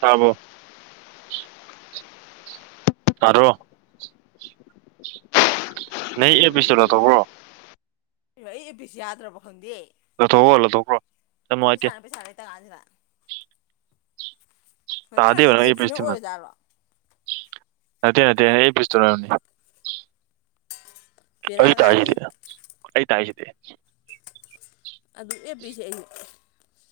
ꯇꯥꯔꯕꯣ ꯅꯩ ꯏꯌꯔꯄꯤꯁꯇꯣ ꯂꯧꯊꯣꯛꯈ꯭ꯔꯣ ꯑꯩ ꯏꯌꯔꯄꯤꯁ ꯌꯥꯗ꯭ꯔꯕ ꯈꯪꯗꯦ ꯂꯧꯊꯣꯛꯈ꯭ꯔꯣ ꯂꯧꯊꯣꯛꯈ꯭ꯔꯣ ꯌꯥꯝ ꯅꯨꯉꯥꯢꯇꯦ ꯄꯩꯁꯥꯅ ꯄꯩꯁꯥ ꯂꯩꯇ ꯀꯥꯟꯁꯤꯗ ꯅꯠꯇ꯭ꯔꯒ ꯑꯦꯞꯁꯤꯅ ꯑꯦꯌꯔꯄꯤꯁꯇꯨꯅ ꯑꯣꯏꯔꯖꯥꯔꯣ ꯅꯇꯦ ꯅꯇꯦ ꯅꯪ ꯏꯌꯔꯄꯤꯁꯇꯨꯅꯅꯤ ꯕꯦꯔꯥ ꯑꯩ ꯀꯥꯔꯦ ꯇꯥꯏꯁꯤꯗꯤ ꯑꯩ ꯇꯥꯏꯁꯤꯗꯤ ꯑꯩ ꯑꯌꯔꯄꯤꯁꯦ ꯑꯩꯩꯅ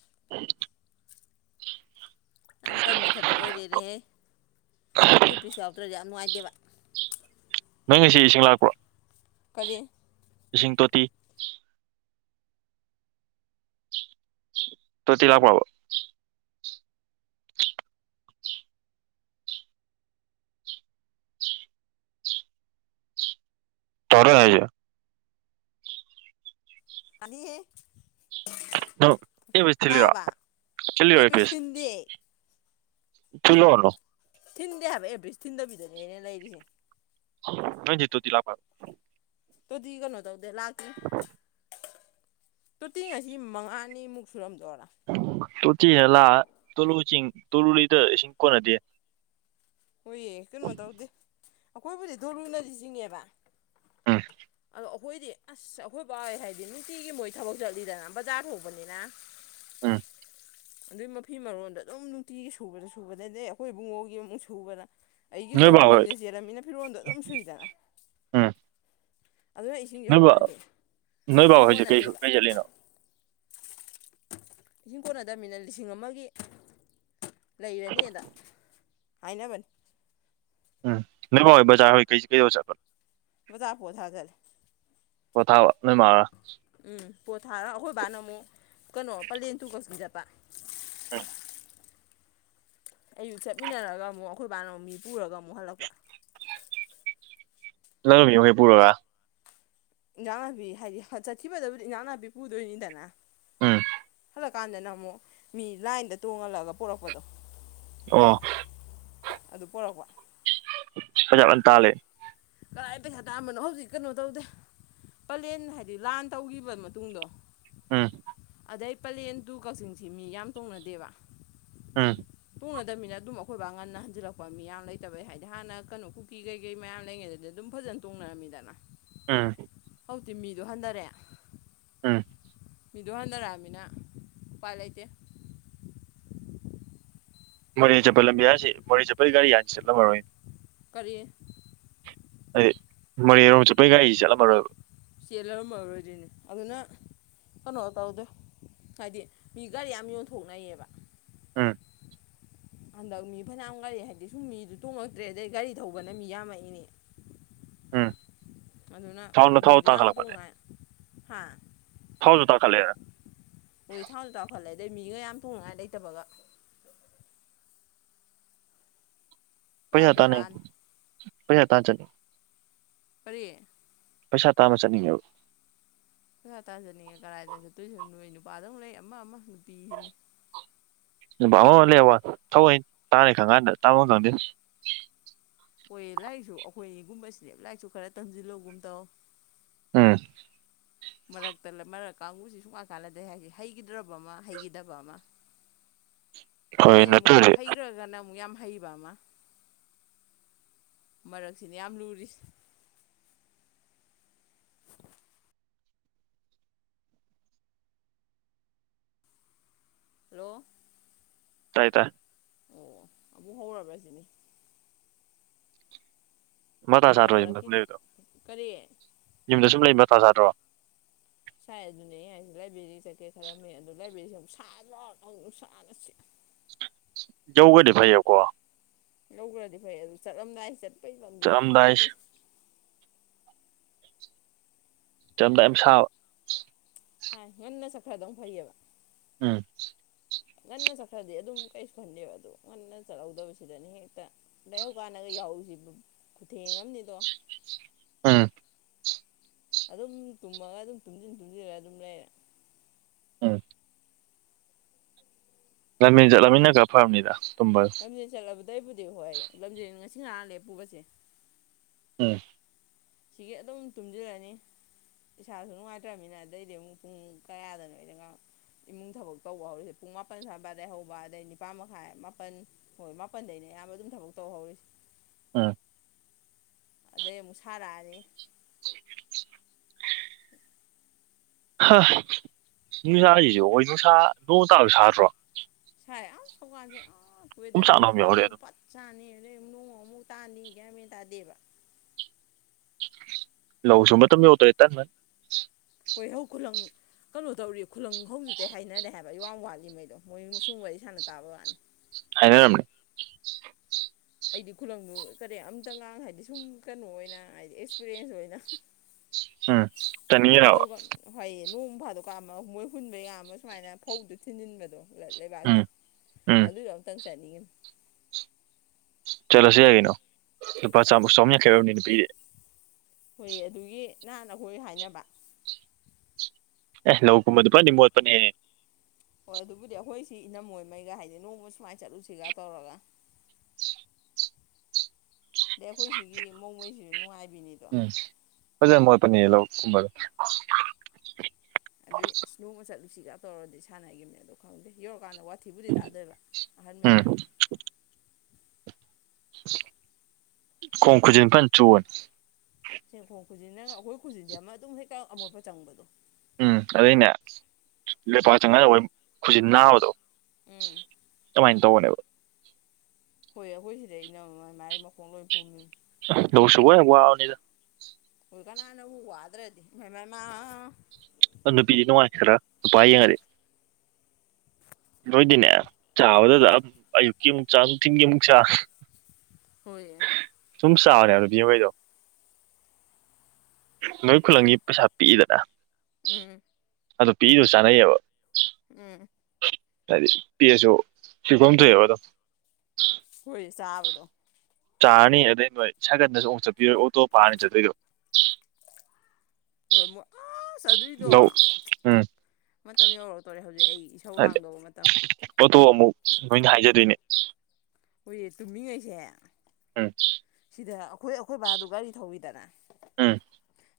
[inaudible] ꯌꯥꯝ ꯇꯟꯕ ꯊꯕꯛ ꯑꯣꯏꯔꯦꯅꯦꯍꯦ ꯑꯦꯌꯔꯄ꯭ꯔꯤꯁ ꯌꯥꯎꯗ꯭ꯔꯗꯤ ꯌꯥꯝ ꯅꯨꯡꯉꯥꯏꯇꯦꯕ ꯅꯪ ꯉꯥꯁꯤ ꯏꯁꯤꯡ ꯂꯥꯛꯄ꯭ꯔꯣ ꯀꯔꯤ ꯏꯁꯤꯡ ꯇꯣꯇꯤ ꯇꯣꯇꯤ ꯂꯥꯛꯄ꯭ꯔꯣꯕ ꯇꯔꯣꯏ ꯍꯥꯏꯖꯦ ꯇꯥꯅꯤꯍꯦ ꯅꯪ ꯏꯌꯔꯄꯤꯁ ꯊꯤꯜꯂꯤꯔꯣ ꯊꯤꯜꯂꯤꯔꯣ ꯑꯦꯞꯄꯤꯁ ꯏꯌꯔꯄꯤꯁ ꯊꯤꯟꯗꯦ ꯊꯤꯂꯣꯅꯣ ꯊꯤꯟꯗꯦ ꯍꯥꯏꯕ ꯏꯌꯔꯄꯤꯁ ꯊꯤꯟꯗꯕꯤꯗꯅꯦ ꯑꯩꯅ ꯂꯩꯔꯤꯁꯦ ꯅꯪꯏꯗꯤ ꯇꯣꯇꯤ ꯂꯥꯛꯄ꯭ꯔꯥ ꯇꯣꯇꯤ ꯀꯩꯅꯣ ꯇꯧꯗꯦ ꯂꯥꯛꯇ꯭ꯔꯤ ꯇꯣꯇꯤ ꯉꯥꯁꯤ ꯃꯉꯥꯅꯤꯃꯨꯛ ꯁꯨꯔꯝꯗꯧꯔ ꯇꯣꯇꯤꯅꯦꯅ ꯂꯥꯛꯑꯒ ꯇꯨꯂꯨꯆꯤꯡ ꯇꯨꯂꯨ ꯂꯤꯇꯗ ꯏꯁꯤꯡ ꯀꯣꯟꯅꯗꯦ ꯍꯣꯏꯌꯦ ꯀꯩꯅꯣ ꯇꯧꯗꯦ ꯑꯩꯈꯣꯏꯕꯨꯗꯤ ꯇꯣꯂꯨꯅꯗꯤ ꯆꯤꯡꯑꯦꯕ ꯎꯝ ꯑꯗꯣ ꯑꯩꯈꯣꯏꯗꯤ ꯑꯁ ꯑꯩꯈꯣꯏ ꯕꯥꯍꯣꯏ ꯍꯥꯏꯕꯗꯤ ꯅꯨꯡꯇꯤꯒꯤ ꯃꯣꯏ ꯊꯕꯛ ꯆꯠꯂꯤꯗꯅ ꯕꯖꯥꯔ ꯊꯣꯛꯄꯅꯤꯅ ꯎꯝ ꯑꯗꯨꯏ ꯃꯐꯤ ꯃꯔꯣꯟꯗꯣ ꯑꯗꯨꯝ ꯅꯨꯡꯇꯤꯒꯤ ꯁꯨꯕꯗ ꯁꯨꯕꯗ ꯑꯗꯩ ꯑꯩꯈꯣꯏ ꯏꯕꯨꯡꯉꯣꯒꯤ ꯑꯃꯨꯛ ꯁꯨꯕꯗ ꯑꯩꯒꯤꯁꯨ ꯅꯣꯏ ꯕꯥ ꯑꯃꯨꯛ ꯍꯣꯏ ꯂꯝꯖꯦꯜ ꯆꯦꯜꯂꯃꯤꯅ ꯐꯤꯔꯣꯟꯗꯣ ꯑꯗꯨꯝ ꯁꯨꯏꯗꯅ ꯎꯝ ꯑꯗꯨꯅ ꯏꯁꯤꯡꯁꯦ ꯅꯣꯏ ꯕꯥ ꯍꯧꯀꯥꯟꯁꯤ ꯅꯣꯏ ꯕꯥ ꯏꯁꯤꯡ ꯍꯣꯏꯁꯦ ꯀꯩ ꯀꯣꯟꯅꯗꯦꯕ ꯀꯩ ꯆꯠꯂꯤꯅꯣ ꯏꯁꯤꯡ ꯀꯣꯟꯅꯗꯕꯅꯤꯅ ꯂꯤꯁꯤꯡ ꯑꯃꯒꯤ ꯂꯩꯔꯅꯤꯕ ꯍꯥꯏꯅꯕꯅꯤ ꯎꯝ ꯅꯣꯏ ꯃꯥ ꯍꯣꯏ [unintelligible] ꯕꯖꯥꯔ ꯄꯣꯠ ꯊꯥꯕ ꯆꯠꯂꯦ ꯄꯣꯠꯊꯥꯕ ꯅꯣꯏ ꯃꯥꯅ ꯎꯝ ꯄꯣꯠ ꯊꯥꯔꯒ ꯑꯩꯈꯣꯏ ꯕꯥꯅ ꯑꯃꯨꯛ ꯀꯩꯅꯣ ꯄꯂꯦꯟ ꯇꯨ ꯀꯛꯆꯤꯡ ꯆꯠꯄ ꯎꯝ ꯑꯌꯨꯛ ꯆꯠꯃꯤꯟꯅꯔꯒ ꯑꯃꯨꯛ ꯑꯩꯈꯣꯏ ꯕꯥꯅ ꯑꯃꯨꯛ ꯃꯤ ꯄꯨꯔꯒ ꯑꯃꯨꯛ ꯍꯜꯂꯛꯄ ꯑꯤꯟꯖꯥꯡ ꯅꯥꯄꯤ ꯈꯩ ꯄꯨꯔꯒ ꯏꯟꯖꯥꯡ ꯅꯥꯄꯤ ꯍꯥꯏꯗꯤ ꯆꯠꯈꯤꯕꯗꯕꯨꯗꯤ ꯏꯟꯖꯥꯡ ꯅꯥꯄꯤ ꯄꯨꯗꯣꯏꯅꯤꯗꯅ ꯎꯝ ꯆꯠꯂꯀꯥꯟꯗꯅ ꯑꯃꯨꯛ ꯃꯤ ꯂꯥꯏꯟꯗ ꯇꯣꯡꯍꯜꯂꯒ ꯄꯔꯛꯄꯗꯣ ꯑꯣ ꯑꯗꯨ ꯄꯣꯔꯛꯄ [unintelligible] ꯀꯗꯥꯥꯏ ꯄꯩꯁꯥ ꯇꯥꯝꯕꯅꯣ ꯍꯧꯖꯤꯛ ꯀꯩꯅꯣ ꯇꯧꯗꯦ ꯄꯂꯦꯟ ꯍꯥꯏꯗꯤ ꯂꯥꯟ ꯇꯧꯈꯤꯕ ꯃꯇꯨꯡꯗꯣ ꯑꯝ ꯑꯗꯩ ꯄꯂꯦꯟ ꯇꯨ ꯀꯛꯆꯤꯡꯁꯤ ꯃꯤ ꯌꯥꯝ ꯇꯣꯡꯅꯗꯦꯕ ꯎꯝ ꯇꯣꯡꯅꯗꯕꯅꯤꯅ ꯑꯗꯨꯝ ꯑꯩꯈꯣꯏ ꯕꯥ ꯉꯟꯅ ꯍꯟꯖꯤꯜꯂꯛꯄ ꯃꯤ ꯌꯥꯝ ꯂꯩꯇꯕꯩ ꯍꯥꯏꯗꯤ ꯍꯥꯟꯅ ꯀꯩꯅꯣ ꯀꯨꯀꯤ ꯀꯩꯀꯩ ꯃꯌꯥꯝ ꯂꯩꯉꯩꯗ ꯑ ꯑꯗꯨꯝ ꯐꯖꯅ ꯇꯣꯡꯅꯔꯝꯃꯤꯗꯅ ꯎꯝ ꯍꯧꯖꯤꯛꯇꯤ ꯃꯤꯗꯣ ꯍꯟꯊꯔꯦ ꯎꯝ ꯃꯤꯗꯣ ꯍꯟꯊꯔꯛꯑꯃꯤꯅ ꯎꯄꯥꯏ ꯂꯩꯇꯦ ꯃꯣꯔꯦ ꯆꯠꯄ ꯂꯝꯕꯤꯔꯥ ꯁꯤ ꯃꯣꯔꯦ ꯆꯠꯄꯒꯤ ꯒꯥꯔꯤ ꯌꯥꯥꯝ ꯆꯠꯂꯝꯃꯔꯣꯏꯅꯦ ꯀꯔꯤ ꯍꯥꯏꯗꯤ ꯃꯣꯔꯦꯔꯣꯝ ꯆꯠꯄꯒꯤ ꯒꯥꯔꯤꯁꯤ ꯆꯠꯂꯝꯃꯔꯣꯏꯕ ꯆꯦꯜꯂꯝꯃꯔꯣꯢꯗꯣꯢꯅꯦ ꯑꯗꯨꯅ ꯀꯩꯅꯣ ꯇꯧꯗꯦ ꯍꯥꯏꯗꯤ ꯃꯤ ꯒꯥꯔꯤ ꯌꯥꯝ ꯌꯣꯟꯊꯣꯛꯅꯩꯌꯦꯕ ꯎꯝ ꯍꯟꯗꯛ ꯃꯤ ꯐꯅꯌꯥꯝ ꯉꯔꯤ ꯍꯥꯏꯕꯗꯤ ꯁꯨꯝ ꯃꯤꯗꯨ ꯇꯣꯡꯉꯛꯇ꯭ꯔꯦ ꯑꯗꯩ ꯒꯥꯔꯤ ꯊꯧꯕꯅ ꯃꯤ ꯌꯥꯝꯃꯛꯏꯅꯦ ꯎꯝ ꯑꯗꯨꯅ ꯊꯥꯎꯅ ꯊꯥꯎ ꯃꯤꯗꯨ ꯌꯥꯝ ꯇꯥꯡꯈꯠꯂꯛꯄꯅꯦ ꯇꯣꯡꯗꯦ ꯍꯥ ꯊꯥꯎꯁꯨ ꯇꯥꯡꯈꯠꯂꯛꯑꯦ ꯍꯣꯏ ꯊꯥꯎꯁꯨ ꯇꯥꯡꯈꯠꯂꯦ ꯑꯗꯩ ꯃꯤꯒ ꯌꯥꯝ ꯊꯣꯡꯅꯉꯥꯏ ꯂꯩꯇꯕꯒ ꯄꯨꯔꯥ ꯄꯩꯁꯥ ꯇꯥꯟꯅꯤꯡꯉꯦ ꯕꯦꯔꯥꯅꯤ ꯄꯩꯁꯥ ꯇꯥꯟ ꯆꯠꯅꯤꯡꯉꯦ ꯀꯔꯤ ꯄꯩꯁꯥ ꯇꯥꯟꯕ ꯆꯠꯅꯤꯡꯉꯦꯕ ꯄꯩꯁꯥ ꯇꯥꯟ ꯆꯠꯅꯤꯡꯉꯦ ꯀꯗꯥꯥꯏꯗꯅꯣ ꯆꯠꯇꯣꯏꯁꯤꯕꯨ ꯅꯣꯏ ꯅꯨꯄꯥꯗꯤ ꯂꯩ ꯑꯃ ꯑꯃ ꯅꯨꯄꯤꯁꯤꯅꯤ ꯅꯨꯄꯥ ꯑꯃꯃ ꯂꯩꯕ ꯊꯧꯑꯣꯏ ꯇꯥꯅꯤ ꯈꯟꯀꯥꯟꯗ ꯇꯥꯟꯕꯝ ꯈꯪꯗꯦ ꯍꯣꯏ ꯂꯥꯏꯔꯤꯛꯁꯨ ꯑꯩꯈꯣꯏꯒꯨꯝꯕꯁꯤꯅꯦ ꯂꯥꯏꯔꯤꯛꯁꯨ ꯈꯔ ꯇꯝꯁꯤꯜꯂꯧꯒꯨꯝ ꯇꯧ ꯎꯝ ꯃꯔꯛꯇ ꯃꯔꯛ ꯀꯥꯡꯕꯨꯁꯤ ꯁꯨꯡꯀꯥꯟ ꯀꯥꯟꯂꯗꯦ ꯍꯥꯏꯁꯦ ꯍꯩꯈꯤꯗ꯭ꯔꯕ ꯑꯃ ꯍꯩꯈꯤꯗꯕ ꯑꯃ ꯍꯣꯏ ꯑꯗꯩ ꯑꯃꯨꯛ ꯅꯠꯇ꯭ꯔꯗꯤ ꯍꯩꯈ꯭ꯔꯒꯅ ꯑꯃꯨꯛ ꯌꯥꯝ ꯍꯩꯕ ꯑꯃ ꯃꯔꯛꯁꯤꯅ ꯌꯥꯝ ꯂꯨꯔꯤꯁꯦ ꯍꯦꯜꯂꯣ ꯇꯥꯏ ꯇꯥꯢ ꯑꯃꯨꯛ ꯍꯧꯔꯕ꯭ꯔꯥ ꯁꯤꯅꯤ ꯃꯇꯥ ꯃꯔꯛ ꯁꯥꯗ꯭ꯔꯣ ꯌꯨꯝꯗ ꯃꯔꯛꯀꯤ ꯁꯨꯝ ꯂꯩꯕꯗꯣ ꯀꯔꯤ ꯌꯨꯝꯗ ꯁꯨꯝ ꯂꯩ ꯃꯇꯥ ꯆꯥꯗ꯭ꯔꯣ ꯁꯥꯏ ꯑꯗꯨꯅꯦ ꯑꯩ ꯍꯥꯏꯁꯦ ꯂꯥꯏꯕ꯭ꯔꯦꯔꯤ ꯆꯠꯀꯦ ꯈꯜꯂꯝꯃꯦ ꯑꯗꯣ ꯂꯥꯢꯕꯦꯔꯤ ꯅꯨꯡꯁꯥ [unintelligible] ꯌꯧꯒ꯭ꯔꯗꯤ ꯐꯩꯑꯦꯕꯀꯣ ꯂꯧꯈ꯭ꯔꯗꯤ ꯐꯔꯦ ꯑꯗꯨ ꯆꯠꯂꯝꯗꯥꯏ ꯆꯠꯄꯩ ꯂꯝꯕꯤꯁꯤꯅꯦ ꯆꯠꯂꯝꯗꯥꯏ ꯇꯜꯂꯤꯁꯦ ꯆꯠꯂꯝꯗꯥꯢ ꯗꯧꯝ ꯁꯥꯕ ꯁꯥꯏ ꯉꯟꯅ ꯆꯠꯈ꯭ꯔꯗꯧ ꯐꯩꯌꯦꯕ ꯎꯝ ꯉꯟꯅ ꯆꯠꯈ꯭ꯔꯗꯤ ꯑꯗꯨꯝ ꯀꯩꯁꯨ ꯈꯟꯗꯦꯕ ꯑꯗꯨ ꯉꯟꯅ ꯆꯠꯍꯧꯗꯕꯁꯤꯗꯅꯦ ꯍꯦꯛꯇ ꯂꯥꯏꯍꯧ ꯀꯥꯟꯗꯒ ꯌꯥꯍꯧꯁꯤꯁꯨ ꯈꯨꯊꯦꯡ ꯑꯃꯅꯤꯗꯣ ꯎꯝ ꯑꯗꯨꯝ ꯇꯨꯝꯃꯒ ꯑꯗꯨꯝ ꯇꯨꯝꯁꯤꯟ ꯇꯨꯝꯁꯤꯜꯂꯒ ꯑꯗꯨꯝ ꯂꯩꯔꯦ ꯎꯝ [unintelligible] ꯐꯕꯅꯤꯗ ꯂꯝꯖꯦꯜ ꯆꯠꯂꯕꯗꯩꯕꯨꯗꯤ ꯍꯣꯏ ꯂꯝꯖꯦꯜ ꯉꯁꯤ ꯉꯔꯥꯡ ꯂꯦꯞꯄꯨꯕꯁꯦ ꯎꯝ ꯁꯤꯒꯤ ꯑꯗꯨꯝ ꯇꯨꯝꯖꯤꯜꯂꯅꯤ ꯏꯁꯥꯁꯨ ꯅꯨꯡꯉꯥꯏꯇ꯭ꯔꯕꯃꯤꯅ ꯑꯗꯩꯗꯤ ꯑꯃꯨꯛ ꯄꯨꯡ ꯀꯌꯥꯗꯅꯣꯔꯒ ꯏꯃꯨꯡ ꯊꯕꯛ ꯇꯧꯕ ꯍꯧꯔꯤꯁꯦ ꯄꯨꯡ ꯃꯥꯄꯜ ꯁ꯭ꯋꯥꯢꯗꯩ ꯍꯧꯕ ꯑꯗꯩ ꯅꯤꯄꯥꯥꯟ ꯃꯈꯥꯏ ꯃꯥꯄꯜ ꯍꯣꯏ ꯃꯥꯄꯜꯗꯩꯅꯦ ꯑꯌꯥꯝꯕ ꯑꯗꯨꯝ ꯊꯕꯛ ꯇꯧꯍꯧꯔꯤꯁ ꯎꯝ ꯑꯗꯩ ꯑꯃꯨꯛ ꯁꯥꯔꯛꯑꯅꯤ [inaudible] ꯍ ꯅꯨꯡꯁꯥꯁꯤꯁꯨ ꯍꯣꯢ ꯅꯨꯡꯁꯥ ꯅꯣꯡ ꯇꯥꯔꯁꯨ ꯁꯥꯗ꯭ꯔꯣ ꯍꯣꯢ ꯑꯁ [unintelligible] ꯑꯥ ꯑꯗꯨꯝ ꯋꯦꯗꯔꯁꯦ ꯆꯥꯛꯅ ꯑꯃ ꯅꯨꯡꯁꯥ ꯌꯥꯎꯔꯦ ꯑꯃꯨꯛ ꯑꯗꯨꯝ ꯐꯠ ꯁꯥꯅꯤ ꯅꯣꯡ ꯑꯃꯨꯛ ꯇꯥꯅꯤ ꯒ꯭ꯌꯥꯟ ꯃꯦꯟ ꯇꯥꯗꯦꯕ ꯂꯧꯁꯨ ꯃꯇꯝ ꯍꯧꯔꯛꯇꯣꯔꯦ ꯅꯟꯕ ꯌꯣꯢ ꯍꯧ ꯈꯨꯨꯂꯪ ꯀꯩꯅꯣ ꯇꯧꯔꯤ ꯈꯨꯂꯪ ꯍꯧꯖꯤꯛꯇꯩ ꯍꯥꯏꯅꯔꯦ ꯍꯥꯏꯕ ꯑꯩ ꯋꯥꯡ ꯋꯥꯠꯂꯤꯉꯩꯗꯣ ꯃꯣꯏ ꯁꯨꯝ ꯋꯥꯔꯤ ꯁꯥꯟꯅ ꯇꯥꯕ ꯋꯥꯅꯤ ꯍꯥꯏꯅꯔꯝꯅꯦ ꯑꯩꯗꯤ ꯈꯨꯂꯪꯗꯨ ꯀꯔꯤ [unintelligible] ꯍꯥꯏꯕꯗꯤ ꯁꯨꯝ ꯀꯩꯅꯣ ꯑꯣꯏꯅ ꯍꯥꯏꯗꯤ ꯑꯦꯛꯁꯄꯤꯔꯤꯌꯦꯟꯁ ꯑꯣꯏꯅ ꯎꯝ ꯇꯝꯅꯤꯡꯉꯤꯔꯕ ꯅꯣꯡꯃ ꯐꯥꯗꯣꯛ ꯀꯥ ꯃꯣꯏ ꯍꯨꯟꯕ ꯌꯥꯕ ꯁꯨꯃꯥꯏꯅ ꯐꯧꯗꯣ ꯊꯤꯟꯖꯤꯟꯕꯗꯣ ꯂꯩꯕꯥꯛꯇ ꯎꯝ ꯎꯝ ꯑꯗꯨꯁꯨ ꯑꯝꯇꯪ ꯆꯠꯅꯤꯡꯉꯤꯝ ꯆꯂꯨꯁꯤ ꯌꯥꯏ ꯀꯩꯅꯣ ꯂꯨꯄꯥ ꯆꯃ ꯆꯍꯨꯝ ꯌꯥꯡꯈꯩ ꯑꯣꯢꯔꯝꯅꯤ ꯀꯩꯅꯣ ꯅꯨꯄꯤꯒꯤ ꯍꯣꯏ ꯑꯗꯨꯒꯤ ꯅꯍꯥꯟ ꯑꯈꯣꯏ ꯍꯥꯏꯅꯕ ꯑꯦ ꯂꯧ ꯀꯨꯝꯕꯗꯣ ꯐꯖꯅꯗꯤ ꯃꯣꯠꯄꯅꯦꯍꯦ ꯍꯣꯏ ꯑꯗꯨꯕꯨꯗꯤ ꯑꯩꯈꯣꯏ ꯁꯤ ꯏꯅꯝꯃ ꯃꯣꯏꯉꯩꯒ ꯍꯥꯏꯗꯤ ꯅꯣꯡꯃ ꯁꯨꯃꯥꯏꯅ ꯆꯠꯂꯨꯁꯤꯒ ꯇꯧꯔꯒ [inaudible] ꯑꯗꯩ ꯑꯩꯈꯣꯏ ꯁꯤꯒꯤ ꯅꯨꯡꯉꯥꯏ ꯎꯝ ꯐꯖꯅ ꯃꯣꯠꯄꯅꯦ ꯂꯧ ꯀꯨꯝꯕꯗꯣ ꯑꯗꯨꯏ ꯑꯁ ꯅꯣꯡꯃ ꯆꯠꯂꯨꯁꯤꯒ ꯇꯧꯔꯗꯤ ꯁꯥꯟꯅꯈꯤꯕꯅꯤ ꯑꯗꯣ ꯈꯪꯗꯦ ꯌꯧꯔꯀꯥꯟꯗ ꯊꯤꯕꯨꯗꯤ ꯇꯥꯗꯣꯏꯕ ꯎꯝ ꯑꯍꯥꯟꯉꯩꯅ ꯈꯣꯡ ꯈꯨꯖꯤꯟ ꯐꯖꯅ [unintelligible] ꯁꯦꯡꯕ ꯈꯣꯡ ꯈꯨꯖꯤꯟꯗꯒ ꯑꯩꯈꯣꯏ ꯈꯨꯖꯤꯟꯁꯦ ꯑꯃ ꯑꯗꯨꯝ ꯍꯦꯛꯀ ꯑꯃꯣꯠꯄ ꯆꯪꯕꯗꯣ ꯎꯝ ꯑꯗꯨꯏꯅꯦ ꯂꯩꯄꯥꯛ ꯆꯪꯉ ꯑꯣꯢꯝ ꯈꯨꯁꯤꯟ ꯅꯥꯕꯗꯣ ꯎꯝ ꯀꯃꯥꯏꯅ ꯇꯧꯕꯅꯦꯕ ꯍꯣꯏ ꯑꯩꯈꯣꯏ ꯁꯤꯗꯩ ꯏꯅꯝꯃ ꯑꯃ ꯃꯥꯏ ꯃꯈꯣꯡ ꯂꯣꯏ ꯄꯨꯝꯃꯤ ꯂꯧꯁꯨꯕ ꯋꯥꯕꯅꯤꯗ ꯀꯅꯥꯅ ꯎ ꯋꯥꯗ꯭ꯔꯗꯤ ꯃ ꯃꯃ ꯅꯣꯢ ꯅꯨꯄꯤꯗꯤ ꯅꯨꯡꯉꯥꯏꯈ꯭ꯔꯦꯗ ꯅꯨꯄꯥ ꯌꯦꯡꯉꯗꯤ ꯅꯣꯏꯗꯤꯅꯦ ꯆꯥꯕꯗꯨꯗ ꯑꯌꯨꯛꯀꯤ ꯑꯃꯨꯛ ꯆꯥ ꯅꯨꯡꯊꯤꯟꯒꯤ ꯑꯃꯨꯛ ꯆꯥ ꯍꯣꯏ ꯁꯨꯝ ꯆꯥꯎꯔꯦ ꯕꯤꯕꯤ ꯍꯣꯏꯗꯣ ꯅꯣꯏ ꯈꯨꯂꯪꯒꯤ ꯄꯩꯁꯥ ꯄꯤꯛꯏꯗꯅ ꯎꯝ ꯑꯗꯨ ꯄꯤꯗꯨ ꯆꯥꯅꯩꯑꯕ ꯎꯝ ꯍꯥꯏꯗꯤ ꯄꯤꯁꯨ ꯁꯤꯐꯝ ꯊꯣꯛꯏ ꯑꯕꯗꯣ ꯍꯣꯏ ꯆꯥꯕꯗꯣ ꯆꯥꯔꯅꯤ ꯑꯗꯩ ꯅꯣꯏ ꯁꯥꯏꯀꯜꯗꯁꯨ ꯑꯃꯨꯛ ꯆꯠꯄꯤꯔꯣꯏ ꯑꯣꯇꯣ ꯐꯔꯥꯒꯅꯤ ꯆꯠꯇꯣꯏꯗꯣ ꯍꯣꯏ ꯃꯣꯏ ꯑꯁ ꯑꯗꯨꯏꯗꯣ ꯅꯧ ꯎꯝ ꯃꯇꯝ ꯌꯧꯔꯛ ꯇꯧꯔꯦ ꯑꯩ ꯍꯧꯖꯤꯛ ꯑꯩ ꯏꯁꯧ ꯂꯥꯡꯗꯧꯕ ꯃꯇꯝ ꯇꯣ ꯑꯃꯨꯛ ꯅꯣꯏꯅ ꯍꯥꯏꯖꯗꯣꯏꯅꯦ [unintelligible] ꯎꯝ ꯁꯤꯗ ꯑꯩꯈꯣꯏ ꯑꯩꯈꯣꯏ ꯕꯥꯗꯨ ꯒꯥꯔꯤ ꯊꯧꯋꯤꯗꯅ ꯎꯝ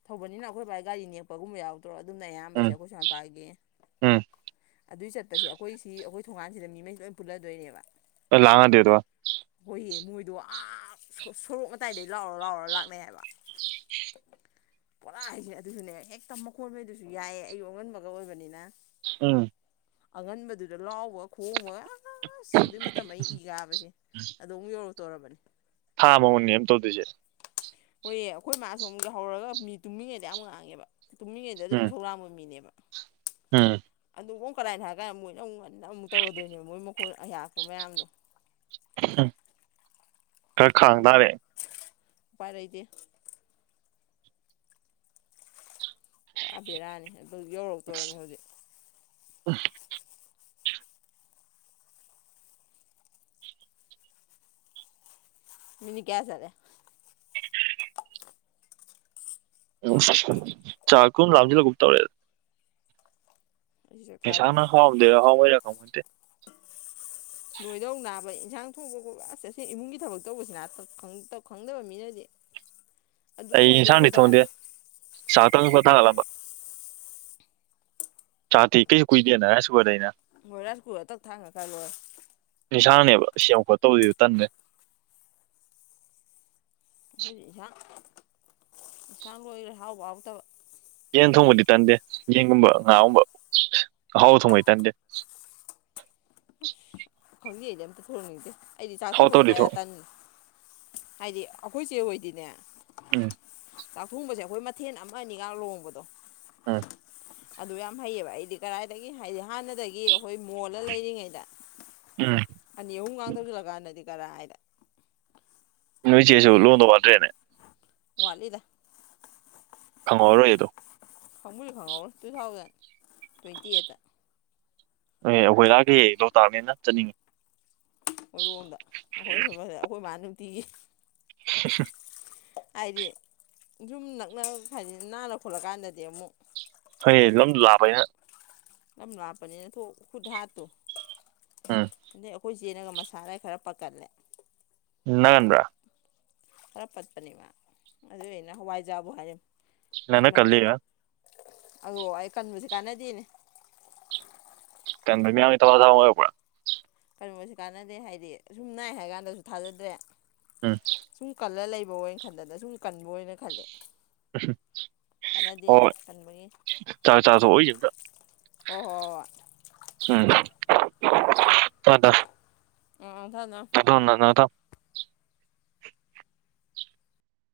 ꯊꯧꯕꯅꯤꯅ ꯑꯩꯈꯣꯏꯕꯥ ꯒꯥꯔꯤ ꯅꯦꯛꯄꯒꯨꯝꯕ ꯌꯥꯎꯗ꯭ꯔꯣ ꯑꯗꯨꯝꯅ ꯎꯝ ꯑꯌꯥꯝꯕꯁꯦ ꯑꯩꯈꯣꯏ ꯁꯣꯝ ꯃꯄꯥꯒꯤ ꯎꯝ ꯑꯗꯨꯏ ꯆꯠꯄꯁꯦ ꯑꯈꯣꯏ ꯁꯤ ꯑꯈꯣꯏ ꯊꯣꯡꯒꯥꯟꯁꯤꯗ ꯃꯤꯍꯩꯁꯤ ꯂꯣꯏ ꯄꯨꯜꯂꯗꯣꯏꯅꯦꯕ [unintelligible] ꯏ ꯃꯣꯏꯗꯣ ꯑꯥ ꯁꯣꯔꯣꯛ ꯃꯇꯥꯏꯗꯩ ꯂꯥꯎꯔ ꯂꯥꯎꯔ ꯂꯥꯛꯅꯩ ꯍꯥꯏꯕ ꯄꯣꯔꯥ ꯍꯥꯏꯖꯤ ꯑꯗꯨꯁꯨꯅꯦ ꯍꯦꯛꯇ ꯃꯈꯣꯟ ꯃꯩꯗꯨꯁꯨ ꯌꯥꯛꯑꯦ ꯑꯌꯨꯛ ꯑꯉꯟꯕꯒ ꯑꯣꯏꯕꯅꯤꯅ ꯎꯝ ꯑꯉꯟꯕꯗꯨꯗ ꯂꯥꯎꯕ ꯈꯣꯡꯕꯒ ꯑꯥꯁ ꯑꯗꯨꯏ ꯃꯇꯝ ꯑꯩ ꯏ ꯀꯥꯕꯁꯤ ꯑꯗꯣꯝꯒꯤ ꯌꯧꯔꯛꯇꯣꯔꯕꯅꯤ [unintelligible] ꯇꯧꯗꯨꯏꯁꯦ ꯍꯣꯏꯌꯦ ꯑꯈꯣꯏ ꯃꯥ ꯁꯨ ꯑꯃꯨꯛ ꯌꯥꯍꯧꯔꯒ ꯃꯤ ꯇꯨꯡꯃꯤꯉꯩꯗ ꯌꯥꯝ ꯉꯥꯡꯉꯦꯕ ꯇꯨꯝꯃꯤꯉꯩꯗ ꯑꯗꯨꯝ ꯎꯝ ꯏꯁꯧ ꯂꯥꯡꯕ ꯃꯤꯅꯦꯕ ꯎꯝ [unintelligible] ꯀꯗꯥꯥꯏꯅꯣ ꯍꯥꯏ ꯀꯥꯟꯗ ꯃꯣꯏꯅ ꯑꯃꯨꯛ ꯉꯟꯅ ꯑꯃꯨꯛ ꯇꯧꯔꯗꯣꯏꯅꯦꯕ ꯃꯣꯏ ꯃꯈꯣꯏ ꯑꯌꯥꯛꯄ ꯃꯌꯥꯝꯗꯣ ꯍꯨꯡ ꯈꯔ ꯈꯥꯡ ꯇꯥꯔꯦ ꯎꯄꯥꯏꯂꯩꯇꯦ ꯄꯨꯔꯥ ꯕꯦꯔꯥꯅꯤ ꯑꯗꯨ ꯌꯧꯔꯛ ꯇꯧꯔꯣꯃꯤ ꯍꯧꯖꯤꯛ [unintelligible] ꯃꯤꯅꯤꯠ ꯀꯌꯥ ꯆꯠꯂꯦ [unintelligible] ꯆꯥꯛꯇꯨꯝ ꯂꯥꯝꯖꯜꯂꯛꯀꯨꯝ ꯇꯧꯔꯦ ꯑꯩꯁꯨ ꯆꯥꯛ ꯆꯥꯗ꯭ꯔꯤ [unintelligible] ꯏꯟꯖꯥꯡ ꯊꯣꯡꯕ ꯈꯣꯠꯕ ꯑꯁ ꯑꯁꯤ ꯏꯃꯨꯡꯒꯤ ꯊꯕꯛ ꯇꯧꯕꯁꯤꯅ ꯈꯪꯇ ꯈꯪꯗꯕ ꯃꯤꯅꯗꯤ ꯑꯗꯨꯕꯨ ꯑꯩ ꯏꯟꯁꯥꯡ ꯗꯤ ꯑꯗꯨꯕꯨꯗ ꯊꯣꯡꯗꯦ ꯍꯥꯏꯕ ꯆꯥꯛꯇꯪ ꯊꯥꯒꯠꯂꯝꯕ ꯆꯥꯛꯇꯤ ꯀꯩꯖꯨ ꯀꯨꯏꯗꯦꯅ ꯂꯥꯏꯁ ꯀꯨꯀ꯭ꯔꯗꯅꯤꯅ ꯍꯣꯏ ꯂꯥꯏꯁ ꯀꯨꯀ꯭ꯔ ꯇꯛ ꯊꯥꯒꯠꯈꯥ ꯂꯣꯏꯔꯦ ꯇꯥꯟꯕꯩ ꯑꯩꯈꯣꯏꯗꯤ ꯏꯟꯁꯥꯡ ꯏꯟꯁꯥꯡ ꯂꯣꯏꯔꯦ ꯍꯥꯎꯕ ꯍꯥꯎꯇꯕ ꯌꯦꯟ ꯊꯣꯡꯕꯗꯤ ꯇꯟꯗꯦ ꯌꯦꯟꯒꯨꯝꯕ ꯉꯥꯒꯨꯝꯕ ꯑꯍꯥꯎ ꯊꯣꯡꯕꯗꯤ ꯇꯟꯗꯦ [inaudible] ꯎꯁ ꯈꯪꯗꯦ ꯑꯩꯗꯤ ꯑꯝꯇ ꯊꯣꯡꯅꯤꯡꯗꯦ ꯑꯩꯗꯤ ꯆꯥꯛ ꯊꯣꯡꯕꯗꯤ ꯍꯥꯎꯇꯕꯗꯤ ꯊꯣꯡ ꯀꯌꯥ ꯇꯟ ꯍꯥꯏꯗꯤ ꯑꯈꯣꯏ ꯆꯦ ꯍꯣꯏꯗꯤꯅꯦ ꯎꯝ ꯆꯥꯛꯊꯣꯡꯕꯖꯦ ꯑꯈꯣꯏ ꯃꯊꯦꯜ ꯑꯃ ꯑꯅꯤꯒ ꯂꯣꯡꯕꯗꯣ ꯎꯝ ꯑꯗꯨ ꯌꯥꯝ ꯍꯩꯌꯦꯕ ꯑꯩꯗꯤ ꯀꯔꯥꯏꯗꯒꯤ ꯍꯥꯏꯗꯤ ꯍꯥꯟꯅꯗꯒꯤ ꯑꯈꯣꯏ ꯃꯣꯜꯂ ꯂꯩꯔꯤꯉꯩꯗ ꯎꯝ ꯑꯅꯤ ꯑꯍꯨꯝ ꯉꯥꯡꯇꯧꯁꯜꯂꯀꯥꯟꯗꯗꯤ ꯀꯔꯥꯏꯗ ꯅꯣꯏ ꯆꯦꯁꯨ ꯂꯨꯍꯣꯡꯗꯧ ꯋꯥꯠꯇ꯭ꯔꯦꯅꯦ ꯋꯥꯠꯂꯤꯗ ꯈꯪꯍꯧꯔꯣꯏ ꯑꯗꯣ ꯄꯥꯝꯃꯨꯏ ꯈꯪꯍꯧꯔꯣ ꯇꯨ ꯊꯥꯎꯖꯟ ꯇ꯭ꯋꯦꯟꯇꯤ ꯑꯦꯠꯇ ꯑꯦ ꯑꯈꯣꯏ ꯂꯥꯛꯀꯦ ꯂꯣꯛꯇꯥꯛꯅꯤꯅ ꯆꯠꯅꯤꯡꯉꯤ ꯑꯩꯔꯣꯝꯗ ꯑꯩꯈꯣꯏꯅ ꯁꯣꯏꯕꯁꯦ ꯑꯩꯈꯣꯏ ꯏꯃꯥꯅ ꯅꯨꯡꯇꯤꯒꯤ [unintelligible] ꯍꯥꯏꯗꯤ ꯌꯨꯝ ꯅꯛꯅ ꯐꯩꯏꯅꯤ ꯅꯥꯟꯅ ꯈꯣꯠꯂꯀꯥꯟꯗꯗꯤ ꯑꯃꯨꯛ ꯐꯩꯌꯦ ꯂꯝ ꯂꯥꯝꯄꯅꯤꯅ ꯂꯝ ꯂꯥꯞꯄꯅꯤꯅ ꯊꯨ ꯈꯨꯨꯠ ꯍꯥꯠꯇꯣ ꯎꯝ ꯑꯗꯩ ꯈꯣꯏ ꯆꯦꯅꯒ ꯃꯁꯥꯅ ꯈꯔ ꯄꯥꯠꯀꯠꯂꯦ ꯅꯥꯟꯕꯔꯥ ꯈꯔ ꯄꯠꯄꯅꯦꯕ ꯑꯗꯨꯏ ꯑꯩꯅ ꯍꯋꯥꯏꯖꯥꯕꯨ ꯍꯥꯏꯔꯦ ꯅꯪꯅꯥ ꯄꯠꯃꯟꯗꯅ ꯀꯜꯂꯤꯔꯥ ꯑꯗꯣ ꯑꯩ ꯀꯟꯕꯁꯦ ꯀꯥꯟꯅꯗꯦꯅꯦ ꯀꯟꯕ ꯃꯌꯥꯃꯒꯤ [unintelligible] ꯑꯣꯏꯔꯛꯄꯔꯥ ꯀꯟꯕꯁꯨ ꯀꯥꯟꯅꯗꯦ ꯍꯥꯏꯗꯤ ꯑꯁꯨꯝ ꯅꯥꯏ ꯍꯥꯏꯔ ꯀꯥꯟꯗꯁꯨ ꯊꯥꯖꯗ꯭ꯔꯦ ꯎꯝ ꯁꯨꯝ ꯀꯜꯂ ꯂꯩꯕ ꯕ ꯑꯣꯏꯅ ꯈꯟꯗꯅ ꯁꯨꯝ ꯀꯟꯕ ꯑꯣꯏꯅ ꯈꯜꯂꯦ ꯀꯥꯟꯅꯗꯦꯅꯦ ꯍꯣꯏ ꯀꯟꯕꯒꯤ ꯆꯥꯛ ꯆꯥꯁꯨ ꯑꯣꯏꯖꯗ ꯑꯣꯍꯣꯏ ꯍꯗ ꯑꯥ ꯑꯥ ꯊꯝꯃꯣ ꯊꯝꯃꯣ ꯑꯗꯨꯅ ꯅꯗ